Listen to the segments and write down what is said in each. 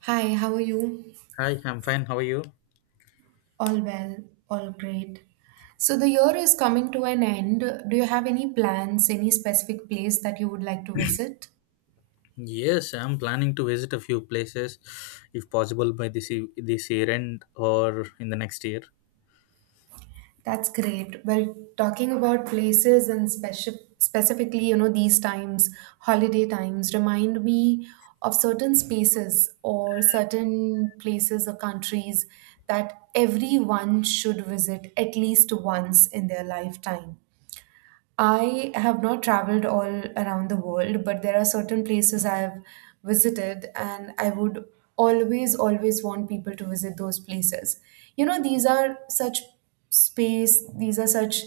Hi, how are you? Hi, I'm fine. How are you? All well, all great. So the year is coming to an end. Do you have any plans, any specific place that you would like to visit? Yes, I'm planning to visit a few places, if possible, by this year end or in the next year. That's great. Well, talking about places and specifically, you know, these times, holiday times, remind me of certain spaces or certain places or countries that everyone should visit at least once in their lifetime. I have not traveled all around the world, but there are certain places I have visited, and I would always, always want people to visit those places. You know, these are such space, these are such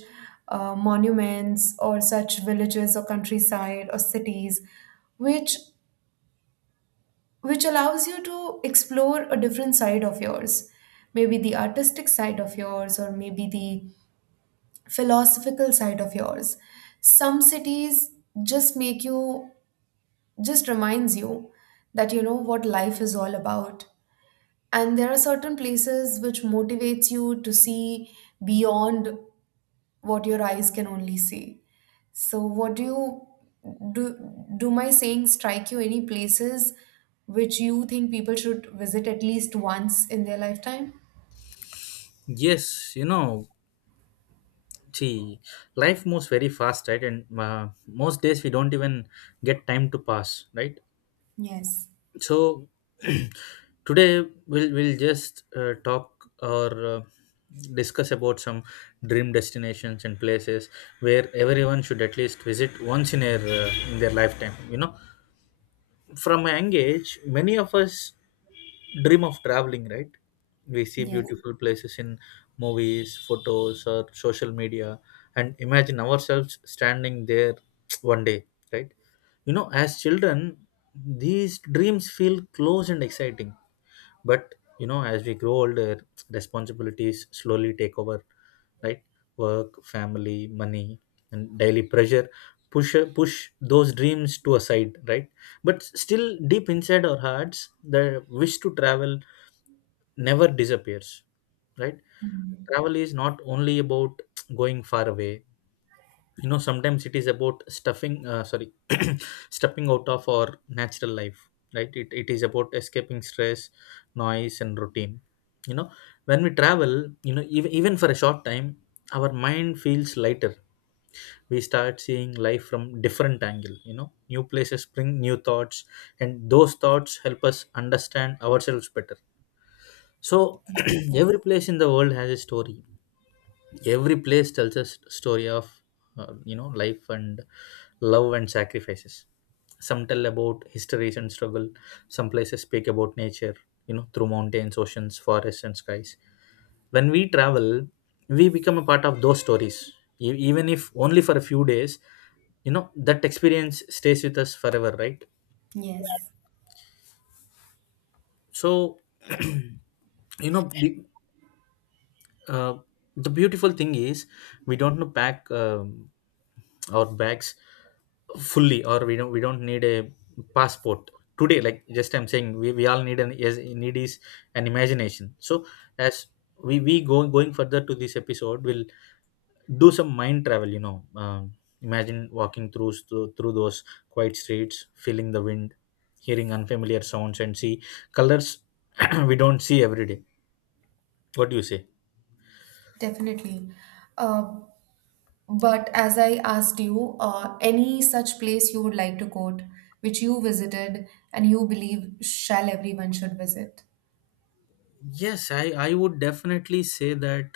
monuments or such villages or countryside or cities, which which allows you to explore a different side of yours, maybe the artistic side of yours, or maybe the philosophical side of yours. Some cities just make you, just reminds you that you know what life is all about. And there are certain places which motivates you to see beyond what your eyes can only see. So what do you do do my saying strike you any places which you think people should visit at least once in their lifetime? Yes, you know, see, life moves very fast, right? And most days we don't even get time to pass, right? Yes, So today, we'll just talk or discuss about some dream destinations and places where everyone should at least visit once in their lifetime. You know, from a young age, many of us dream of traveling, right? We see yes, beautiful places in movies, photos, or social media, and imagine ourselves standing there one day, right? You know, as children, these dreams feel close and exciting, but you know, as we grow older, responsibilities slowly take over, right? Work, family, money, and daily pressure push those dreams to a side, right? But still, deep inside our hearts, the wish to travel never disappears, right? Travel is not only about going far away. You know, sometimes it is about stuffing sorry stepping out of our natural life, right? It is about escaping stress, noise, and routine. You know, when we travel, you know, even for a short time, our mind feels lighter. We start seeing life from different angle. You know, new places bring new thoughts, and those thoughts help us understand ourselves better. So every place in the world has a story. Every place tells us story of, you know, life and love and sacrifices. Some tell about histories and struggle, some places speak about nature, you know, through mountains, oceans, forests, and skies. When we travel, we become a part of those stories. Even if only for a few days, you know, that experience stays with us forever, right? yes. So you know, uh, the beautiful thing is, we don't know pack our bags fully, or we don't need a passport today. Like, just I'm saying, we all need an is need is an imagination. So as we go going further to this episode, we'll do some mind travel. You know, imagine walking through those quiet streets, feeling the wind, hearing unfamiliar sounds, and see colors we don't see every day. What do you say? Definitely. Uh, But as I asked you, any such place you would like to quote, which you visited and you believe shall everyone should visit? Yes, I would definitely say that,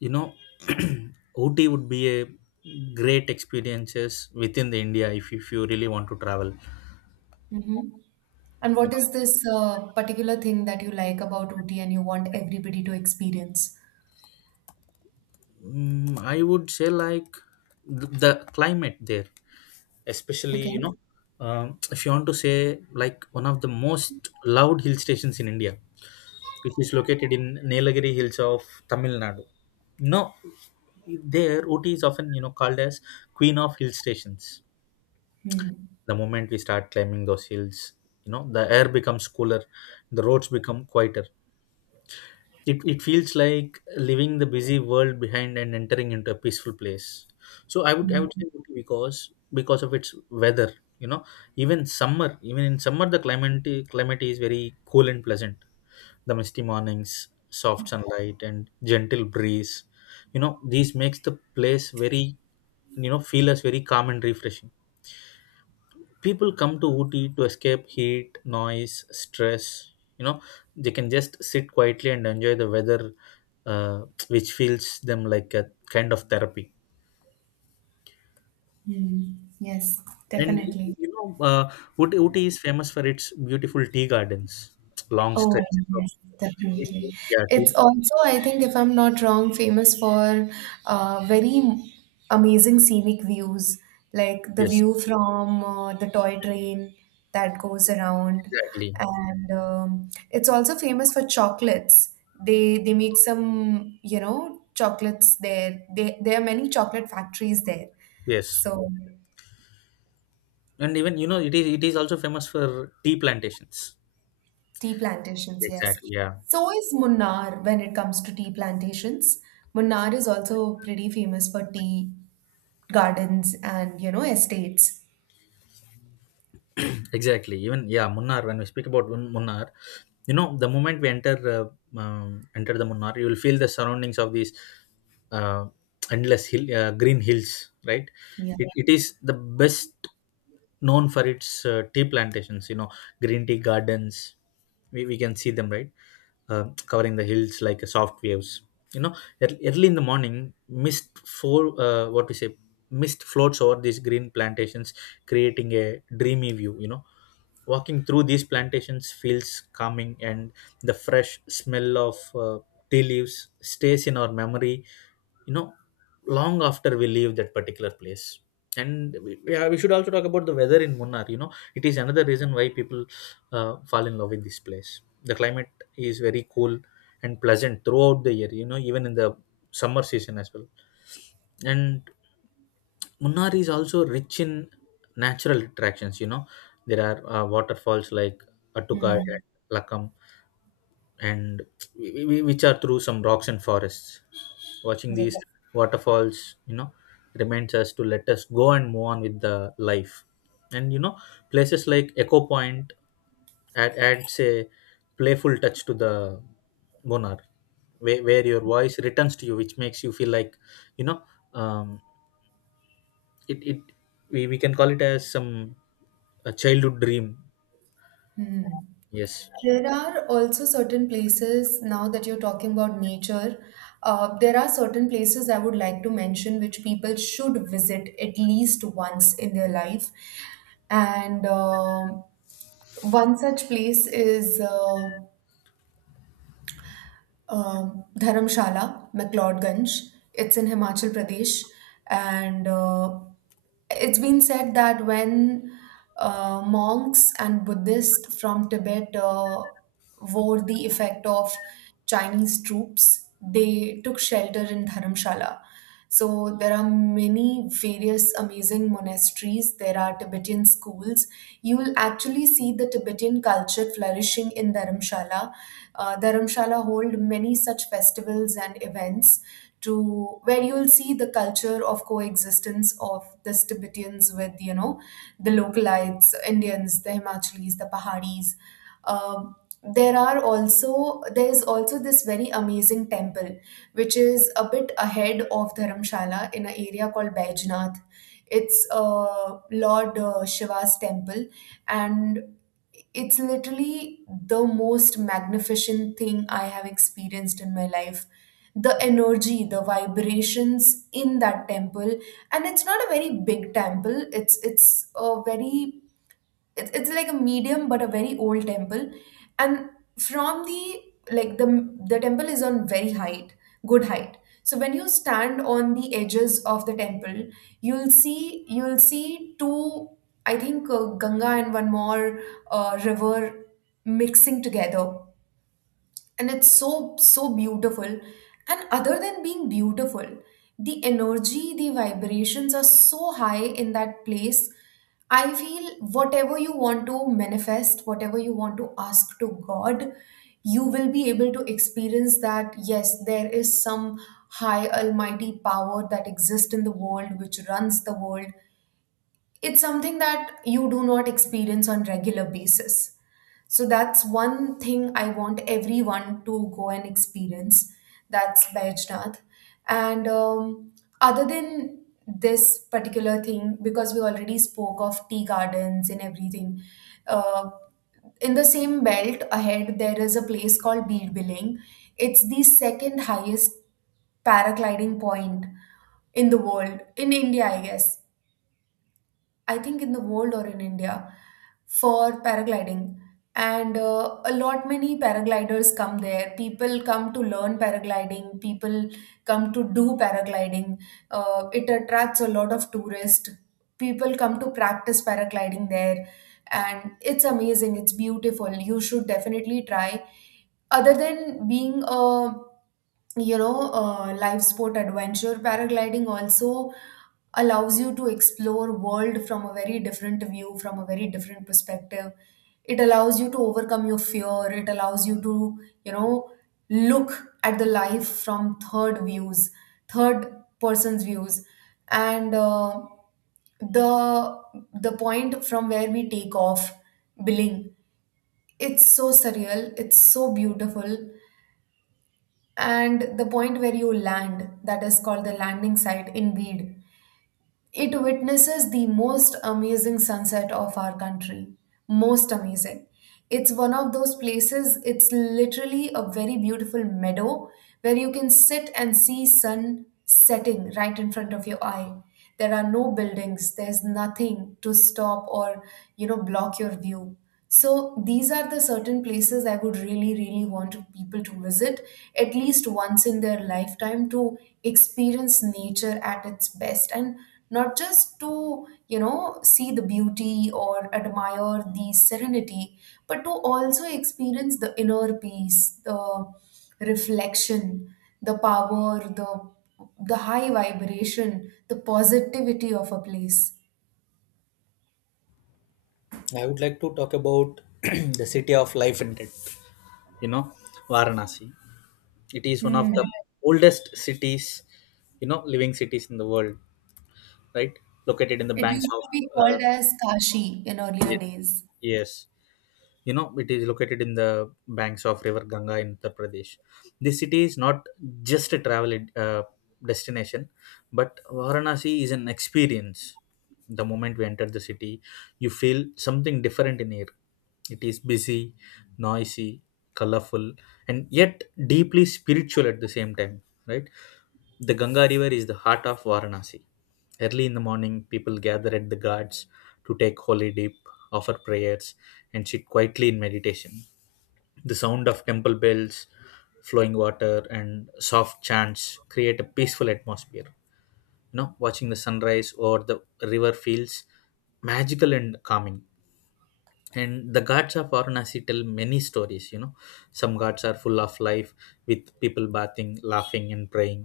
you know, OT would be a great experiences within the India, if you really want to travel. Hmm. And what is this particular thing that you like about Ooty and you want everybody to experience? Mm, I would say, like, the climate there, especially, you Okay. know, if you want to say, like, one of the most loved hill stations in India, which is located in Nilagiri Hills of Tamil Nadu. You know, there Ooty is often, you know, called as Queen of Hill Stations. Hmm. The moment we start climbing those hills, you know, the air becomes cooler, the roads become quieter. It feels like leaving the busy world behind and entering into a peaceful place. So I would say Ooty, because of its weather. You know, even in summer, the climate is very cool and pleasant. The misty mornings, soft sunlight, and gentle breeze, you know, these makes the place very, you know, feel as very calm and refreshing. People come to Ooty to escape heat, noise, stress. You know, they can just sit quietly and enjoy the weather, which feels them like a kind of therapy. Hmm. Yes, And definitely. you know, Ooty is famous for its beautiful tea gardens, long Oh, stretches of yes, definitely. yeah, tea, It's also, I think, if I'm not wrong, famous for very amazing scenic views, like the yes, view from the toy train that goes around, exactly, and it's also famous for chocolates. They make some, you know, chocolates there. There are many chocolate factories there. yes. So And even, you know, it is also famous for tea plantations. tea plantations, yes. Exactly, yeah. So is Munnar when it comes to tea plantations. Munnar is also pretty famous for tea gardens and, you know, estates. Exactly. Even, yeah, Munnar. When we speak about Munnar, you know, the moment we um, enter the Munnar, you will feel the surroundings of these uh, endless hill, green hills, right? Yeah. It is the best known for its tea plantations. You know, green tea gardens, we can see them, right, covering the hills like a soft waves. You know, early in the morning, mist for what we say, mist floats over these green plantations, creating a dreamy view. You know, walking through these plantations feels calming, and the fresh smell of tea leaves stays in our memory, you know, long after we leave that particular place. And we, yeah, we should also talk about the weather in Munnar. You know, it is another reason why people fall in love with this place. The climate is very cool and pleasant throughout the year. You know, even in the summer season as well. And Munnar is also rich in natural attractions. You know, there are waterfalls like Attuka and Hmm. Lakam, and which are through some rocks and forests. Watching Okay. these waterfalls, you know, reminds us to let us go and move on with the life. And you know, places like Echo Point adds a playful touch to the Bonar, where your voice returns to you, which makes you feel like, you know, um, it, it we can call it as some a childhood dream. Hmm. Yes. There are also certain places, now that you're talking about nature, there are certain places I would like to mention which people should visit at least once in their life. And one such place is Dharamshala, McLeodganj. It's in Himachal Pradesh, and it's been said that when monks and Buddhists from Tibet wore the effect of Chinese troops, they took shelter in Dharamshala. So there are many various amazing monasteries. There are Tibetan schools. You will actually see the Tibetan culture flourishing in Dharamshala. Dharamshala hold many such festivals and events to where you'll see the culture of coexistence of the Tibetans with, you know, the localites, Indians, the Himachalis, the Pahadis. Um, there are also there is also this very amazing temple which is a bit ahead of Dharamshala in an area called Baijnath. It's Lord Shiva's temple, and it's literally the most magnificent thing I have experienced in my life. The energy, the vibrations in that temple, and it's not a very big temple. It's a very it's like a medium but a very old temple, and from the like the temple is on very height, good height. So when you stand on the edges of the temple, you'll see two, I think Ganga and one more river mixing together, and it's so beautiful. And other than being beautiful, the energy, the vibrations are so high in that place, I feel whatever you want to manifest, whatever you want to ask to God, you will be able to experience that yes, there is some high almighty power that exists in the world, which runs the world. It's something that you do not experience on regular basis. So that's one thing I want everyone to go and experience. That's Vaishnath. And other than this particular thing, because we already spoke of tea gardens and everything, uh, in the same belt ahead there is a place called Billing. It's the second highest paragliding point in the world, in India, I guess. I think in the world or in India for paragliding. And a lot many paragliders come there. People come to learn paragliding. People come to do paragliding. It attracts a lot of tourists. People come to practice paragliding there, and it's amazing. It's beautiful. You should definitely try. Other than being a, you know, live sport adventure, paragliding also allows you to explore world from a very different view, from a very different perspective. It allows you to overcome your fear. It allows you to, you know, look at the life from third views, third person's views, and the the point from where we take off, Billing. It's so surreal. It's so beautiful. And the point where you land, that is called the landing site in Bid, it witnesses the most amazing sunset of our country. Most amazing. It's one of those places, it's literally a very beautiful meadow where you can sit and see sun setting right in front of your eye. There are no buildings, there's nothing to stop or, you know, block your view. So these are the certain places I would really, really want people to visit at least once in their lifetime to experience nature at its best, and not just to, you know, see the beauty or admire the serenity, but to also experience the inner peace, the reflection, the power, the high vibration, the positivity of a place. I would like to talk about the city of life and death, you know, Varanasi. It is one of the Hmm. oldest cities, you know, living cities in the world, right, located in the It banks used of, to be uh, called as Kashi in earlier yes, days. yes. You know, it is located in the banks of river Ganga in Uttar Pradesh. This city is not just a travel, uh, destination, but Varanasi is an experience. The moment we enter the city, you feel something different in here. It is busy, noisy, colorful, and yet deeply spiritual at the same time, right? The Ganga River is the heart of Varanasi. Early in the morning, people gather at the ghats to take holy dip, offer prayers, and sit quietly in meditation. The sound of temple bells, flowing water, and soft chants create a peaceful atmosphere. You know, watching the sunrise or the river feels magical and calming. And the ghats of Varanasi tell many stories. You know, some ghats are full of life, with people bathing, laughing, and praying.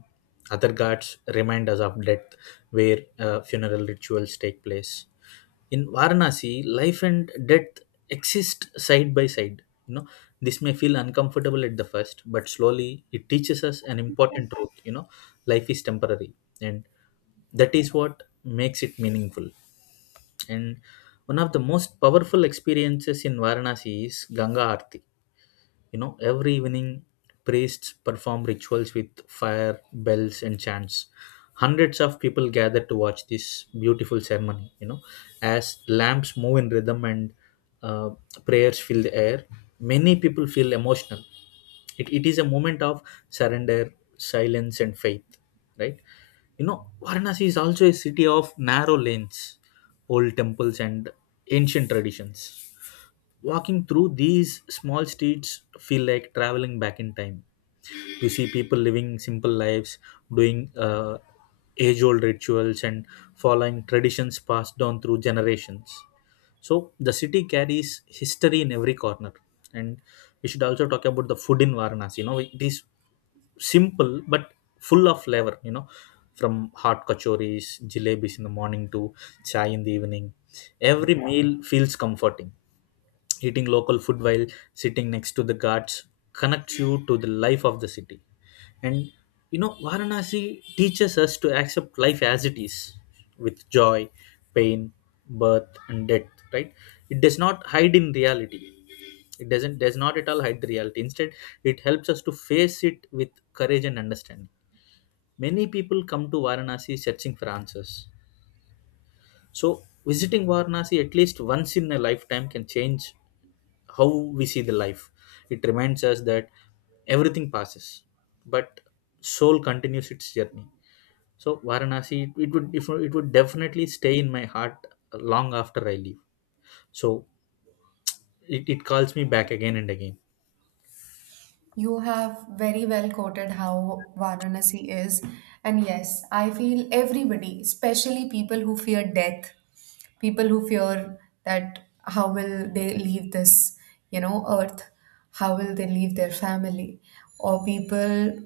Other ghats remind us of death, where funeral rituals take place. In Varanasi, life and death exist side by side. You know, this may feel uncomfortable at the first, but slowly it teaches us an important truth. You know, life is temporary, and that is what makes it meaningful. And one of the most powerful experiences in Varanasi is Ganga Aarti. You know, every evening, priests perform rituals with fire, bells, and chants. Hundreds of people gather to watch this beautiful ceremony. You know, as lamps move in rhythm and uh, prayers fill the air, many people feel emotional. It is a moment of surrender, silence, and faith, right? You know, Varanasi is also a city of narrow lanes, old temples, and ancient traditions. Walking through these small streets feel like traveling back in time. You see people living simple lives, doing age-old rituals and following traditions passed down through generations. So the city carries history in every corner. And we should also talk about the food in Varanasi. You know, it is simple but full of flavor. You know, from hot kachoris, jalebis in the morning to chai in the evening, every meal feels comforting. Eating local food while sitting next to the ghats connects you to the life of the city. And you know, Varanasi teaches us to accept life as it is, with joy, pain, birth, and death, right? It does not hide in reality. It does not at all hide the reality. Instead, it helps us to face it with courage and understanding. Many people come to Varanasi searching for answers. So visiting Varanasi at least once in a lifetime can change how we see the life. It reminds us that everything passes, but soul continues its journey. So Varanasi, it, would if it would definitely stay in my heart long after I leave. So it calls me back again and again. You have very well quoted how Varanasi is. And yes, I feel everybody, especially people who fear death, people who fear that how will they leave this, you know, earth, how will they leave their family, or people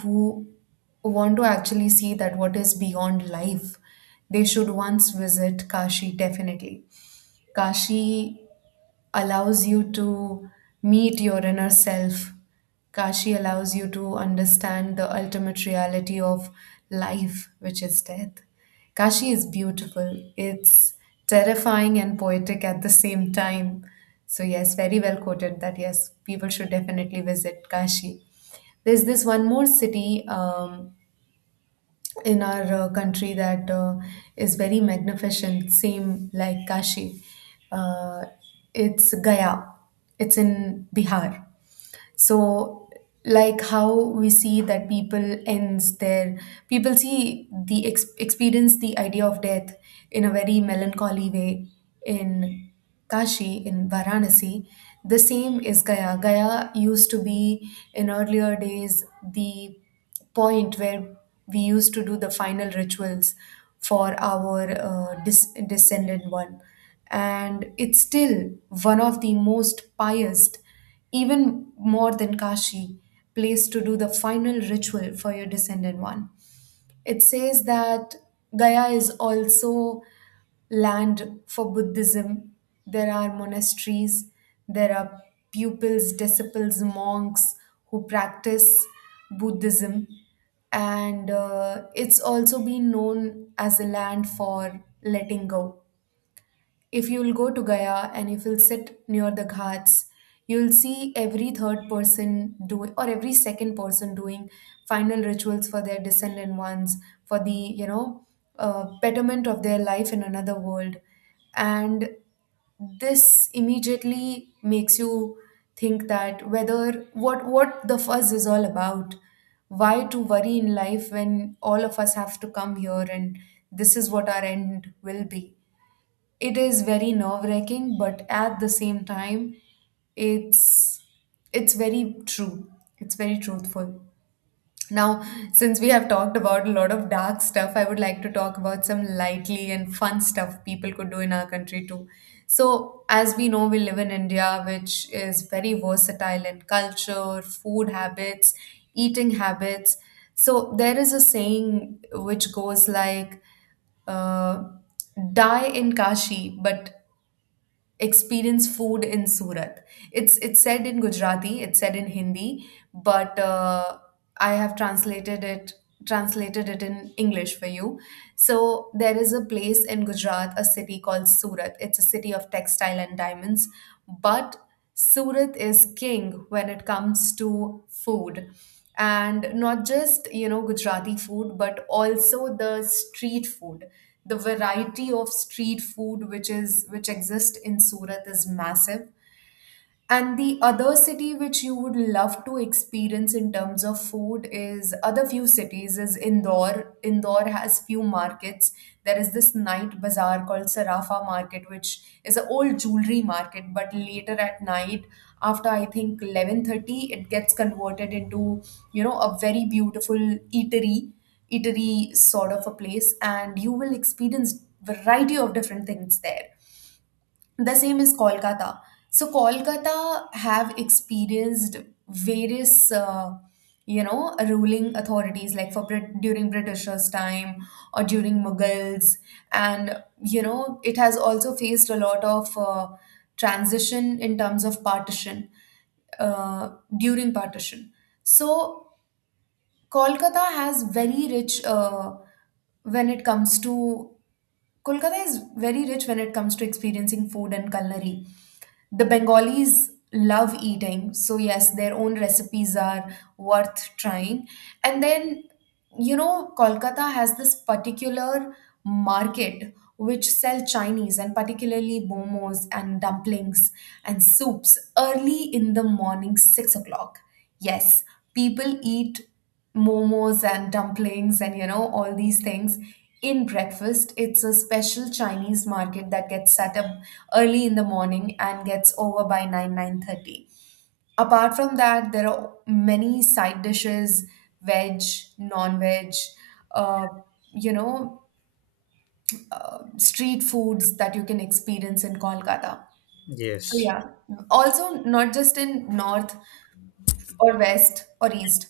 who want to actually see that what is beyond life, they should once visit Kashi definitely. Kashi allows you to meet your inner self. Kashi allows you to understand the ultimate reality of life, which is death. Kashi is beautiful. It's terrifying and poetic at the same time. So, yes, very well quoted that yes, people should definitely visit Kashi. There's this one more city. In our country that is very magnificent, same like Kashi. Uh, it's Gaya, it's in Bihar. So like how we see that people ends their people see the experience the idea of death in a very melancholy way in Kashi, in Varanasi, the same is Gaya. Gaya used to be in earlier days the point where we used to do the final rituals for our descendant one, and it's still one of the most pious, even more than Kashi, place to do the final ritual for your descended one. It says that Gaya is also land for Buddhism. There are monasteries, there are pupils, disciples, monks who practice Buddhism. And it's also been known as a land for letting go. If you'll go to Gaya and if you'll sit near the ghats, you'll see every third person doing or every second person doing final rituals for their descendant ones, for the, you know, betterment of their life in another world, and this immediately makes you think that whether what the fuzz is all about, why to worry in life when all of us have to come here and this is what our end will be. It is very nerve-wracking, but at the same time, it's it's very true, it's very truthful. Now since we have talked about a lot of dark stuff, I would like to talk about some lightly and fun stuff people could do in our country too. So as we know, we live in India, which is very versatile in culture, food habits, eating habits. So there is a saying which goes like, uh, die in Kashi, but experience food in Surat. It's said in Gujarati, it's said in Hindi, but I have translated it in English for you. So there is a place in Gujarat, a city called Surat. It's a city of textile and diamonds, but Surat is king when it comes to food. And not just, you know, Gujarati food, but also the street food. The variety of street food which is which exists in Surat is massive. And the other city which you would love to experience in terms of food is other few cities is Indore. Indore has few markets. There is this night bazaar called Sarafa Market, which is an old jewelry market. But later at night, after I think 11:30, it gets converted into a very beautiful eatery, eatery sort of a place, and you will experience variety of different things there. The same is Kolkata. So Kolkata have experienced various ruling authorities, like for during britishers time or during mughals. And you know it has also faced a lot of transition in terms of partition, uh, during partition. So kolkata has very rich when it comes to Kolkata is very rich when it comes to experiencing food and culinary. The Bengalis love eating, so yes, their own recipes are worth trying. And then, you know, Kolkata has this particular market which sell Chinese and particularly momos and dumplings and soups early in the morning, 6 o'clock. Yes, people eat momos and dumplings and you know all these things in breakfast. It's a special Chinese market that gets set up early in the morning and gets over by 9 9:30. Apart from that, there are many side dishes, veg, non-veg, uh, you know street foods that you can experience in Kolkata. So Yes, yeah, also not just in north or west or east,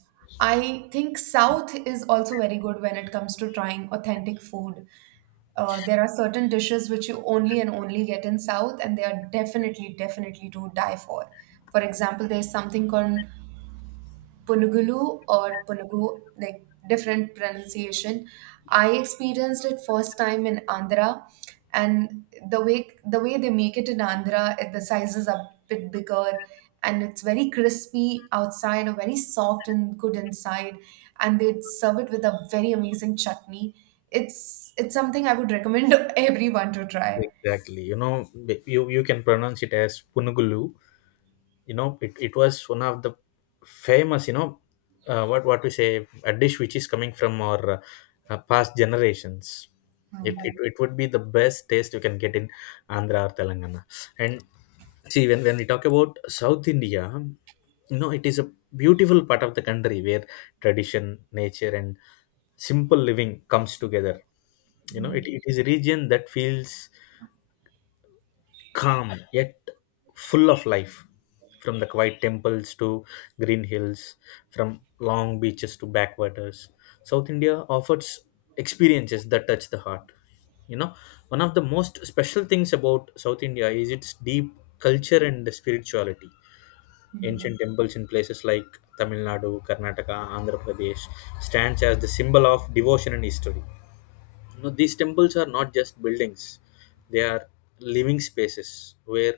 I think south is also very good when it comes to trying authentic food. There are certain dishes which you only and only get in South, and they are definitely, definitely to die for. For example, there's something called Punugulu or Punugu, like different pronunciation. I experienced it first time in Andhra, and the way they make it in Andhra, it, the sizes are a bit bigger, and it's very crispy outside, or very soft and good inside, and they serve it with a very amazing chutney. It's something I would recommend everyone to try. exactly. You know, you can pronounce it as punugulu. You know, it was one of the famous, you know, what we say a dish which is coming from our past generations. It would be the best taste you can get in Andhra or Telangana. And see, when we talk about South India, you know, it is a beautiful part of the country where tradition, nature, and simple living comes together. You know, it is a region that feels calm, yet full of life. From the quiet temples to green hills, from long beaches to backwaters, South India offers experiences that touch the heart. You know, one of the most special things about South India is its deep culture and spirituality. Ancient Mhm. temples in places like Tamil Nadu, Karnataka, Andhra Pradesh stands as the symbol of devotion and history. No, these temples are not just buildings, they are living spaces where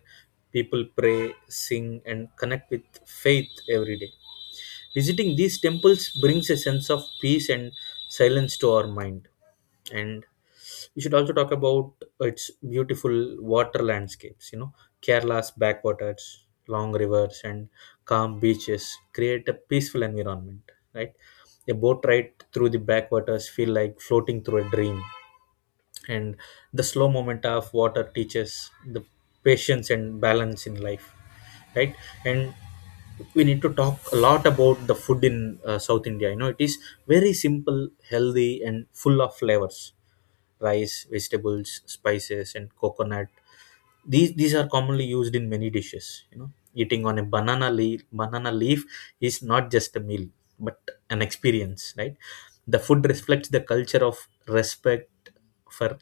people pray, sing, and connect with faith every day. Visiting these temples brings a sense of peace and silence to our mind. And we should also talk about its beautiful water landscapes. You know, Kerala's backwaters, long rivers, and calm beaches create a peaceful environment, right? A boat ride through the backwaters feel like floating through a dream, and the slow moment of water teaches the patience and balance in life, right? And we need to talk a lot about the food in South India. You know, it is very simple, healthy, and full of flavors. Rice, vegetables, spices, and coconut, these are commonly used in many dishes. You know, eating on a banana leaf is not just a meal but an experience, right? The food reflects the culture of respect for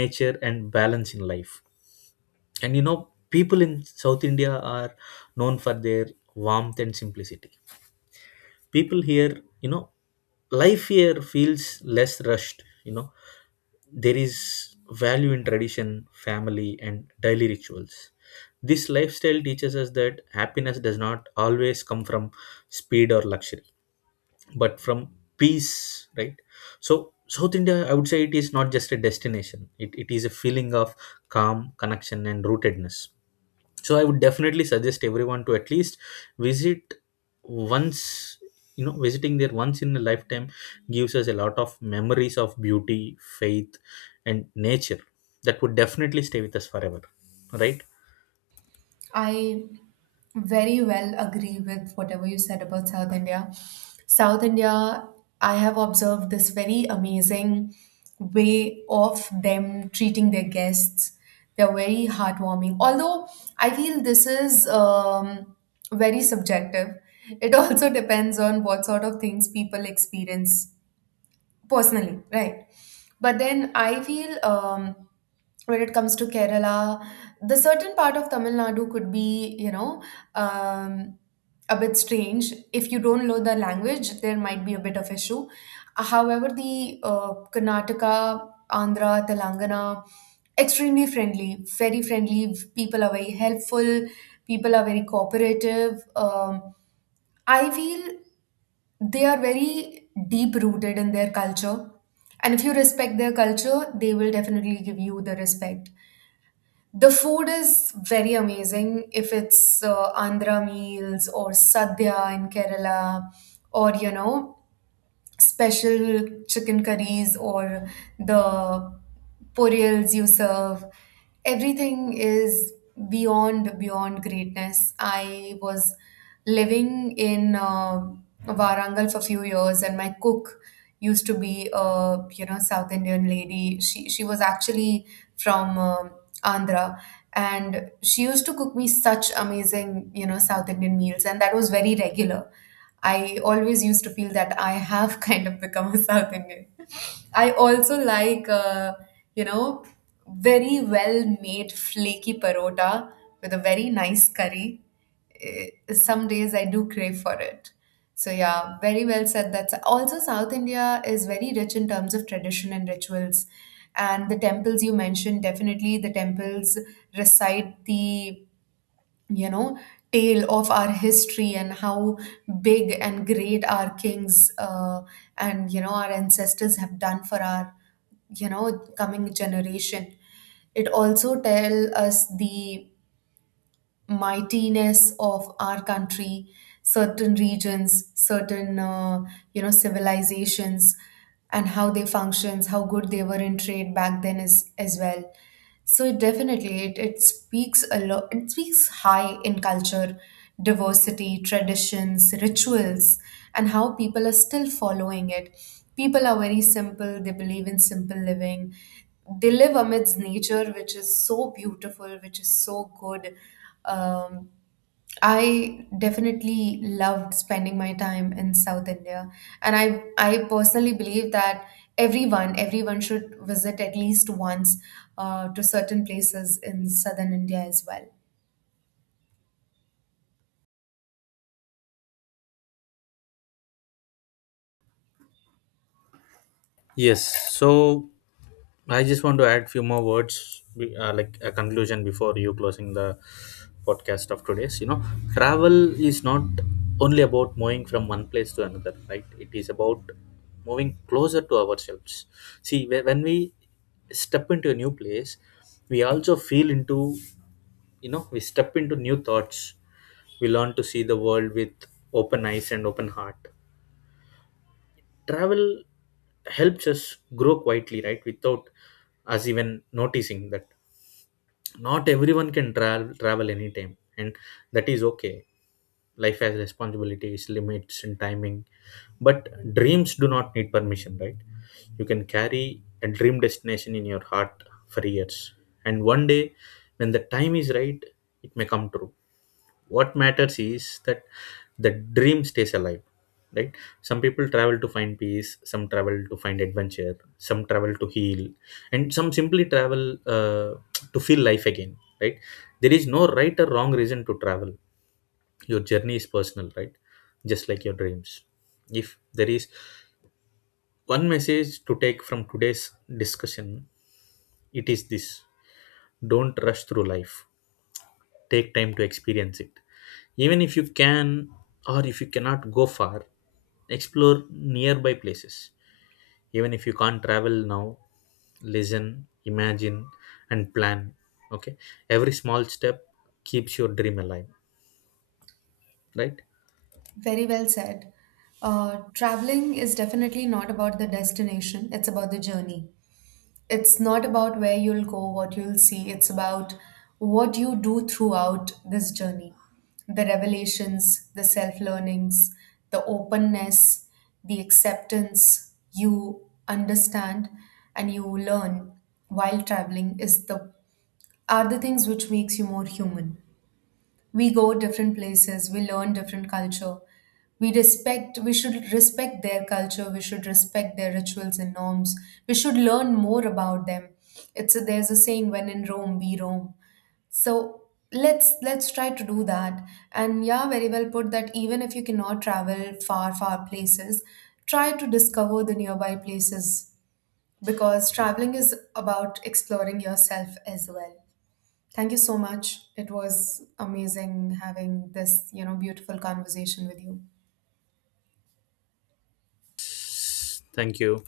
nature and balance in life. And you know, people in South India are known for their warmth and simplicity. People here, you know, life here feels less rushed. You know, there is value in tradition, family, and daily rituals. This lifestyle teaches us that happiness does not always come from speed or luxury, but from peace, right? So South India, I would say it is not just a destination, it is a feeling of calm, connection, and rootedness. So I would definitely suggest everyone to at least visit once. You know, visiting there once in a lifetime gives us a lot of memories of beauty, faith, and nature that would definitely stay with us forever, right? I very well agree with whatever you said about South India. South India, I have observed this very amazing way of them treating their guests. They're very heartwarming. Although I feel this is very subjective, it also depends on what sort of things people experience personally, right? But then I feel, when it comes to Kerala, the certain part of Tamil Nadu could be, you know, um, a bit strange. If you don't know the language, there might be a bit of issue. However, the Karnataka, Andhra, Telangana, extremely friendly, very friendly, people are very helpful, people are very cooperative. um, I feel they are very deep rooted in their culture. And if you respect their culture, they will definitely give you the respect. The food is very amazing, if it's Andhra meals or sadhya in Kerala or, you know, special chicken curries or the purials you serve, everything is beyond greatness. I was living in Warangal for a few years, and my cook used to be a, you know, south indian lady. She was actually from Andhra, and she used to cook me such amazing, you know, south indian meals, and that was very regular. I always used to feel that I have kind of become a South Indian. I also like, you know, very well made flaky parota with a very nice curry. Eh, some days I do crave for it. So, yeah, very well said. That's also South India is very rich in terms of tradition and rituals. And the temples you mentioned, definitely the temples recite the, you know, tale of our history, and how big and great our kings and you know our ancestors have done for our, you know, coming generation. It also tell us the mightiness of our country, certain regions, certain, civilizations, and how they functions, how good they were in trade back then as well. So it definitely it speaks a lot. It speaks high in culture, diversity, traditions, rituals, and how people are still following it. People are very simple. They believe in simple living. They live amidst nature, which is so beautiful, which is so good. um, I definitely loved spending my time in South India, and I personally believe that everyone should visit at least once, to certain places in southern India as well. Yes. So I just want to add few more words, like a conclusion before you closing the podcast of today's. You know, travel is not only about moving from one place to another, right? It is about moving closer to ourselves. See, when we step into a new place, we also feel into, you know, we step into new thoughts. We learn to see the world with open eyes and open heart. Travel helps us grow quietly, right, without us even noticing that. Not everyone can travel anytime, and that is okay. Life has responsibilities, limits, and timing. But dreams do not need permission, right? You can carry a dream destination in your heart for years, and one day, when the time is right, it may come true. What matters is that the dream stays alive, right? Some people travel to find peace, some travel to find adventure, some travel to heal, and some simply travel to feel life again, right? There is no right or wrong reason to travel. Your journey is personal, right? Just like your dreams. If there is one message to take from today's discussion, it is this: don't rush through life, take time to experience it. Even if you can or if you cannot go far, explore nearby places. Even if you can't travel now, listen, imagine, and plan. Okay, every small step keeps your dream alive, right? Very well said. Traveling is definitely not about the destination, it's about the journey. It's not about where you'll go, what you'll see, it's about what you do throughout this journey. The revelations, the self learnings, the openness, the acceptance you understand and you learn while traveling is the, are the things which makes you more human. We go different places, we learn different culture. We respect, we should respect their culture, we should respect their rituals and norms. We should learn more about them. It's a, there's a saying, when in Rome, we roam. So let's try to do that. And yeah, very well put, that even if you cannot travel far, far places, try to discover the nearby places, because traveling is about exploring yourself as well. Thank you so much. It was amazing having this, you know, beautiful conversation with you. Thank you.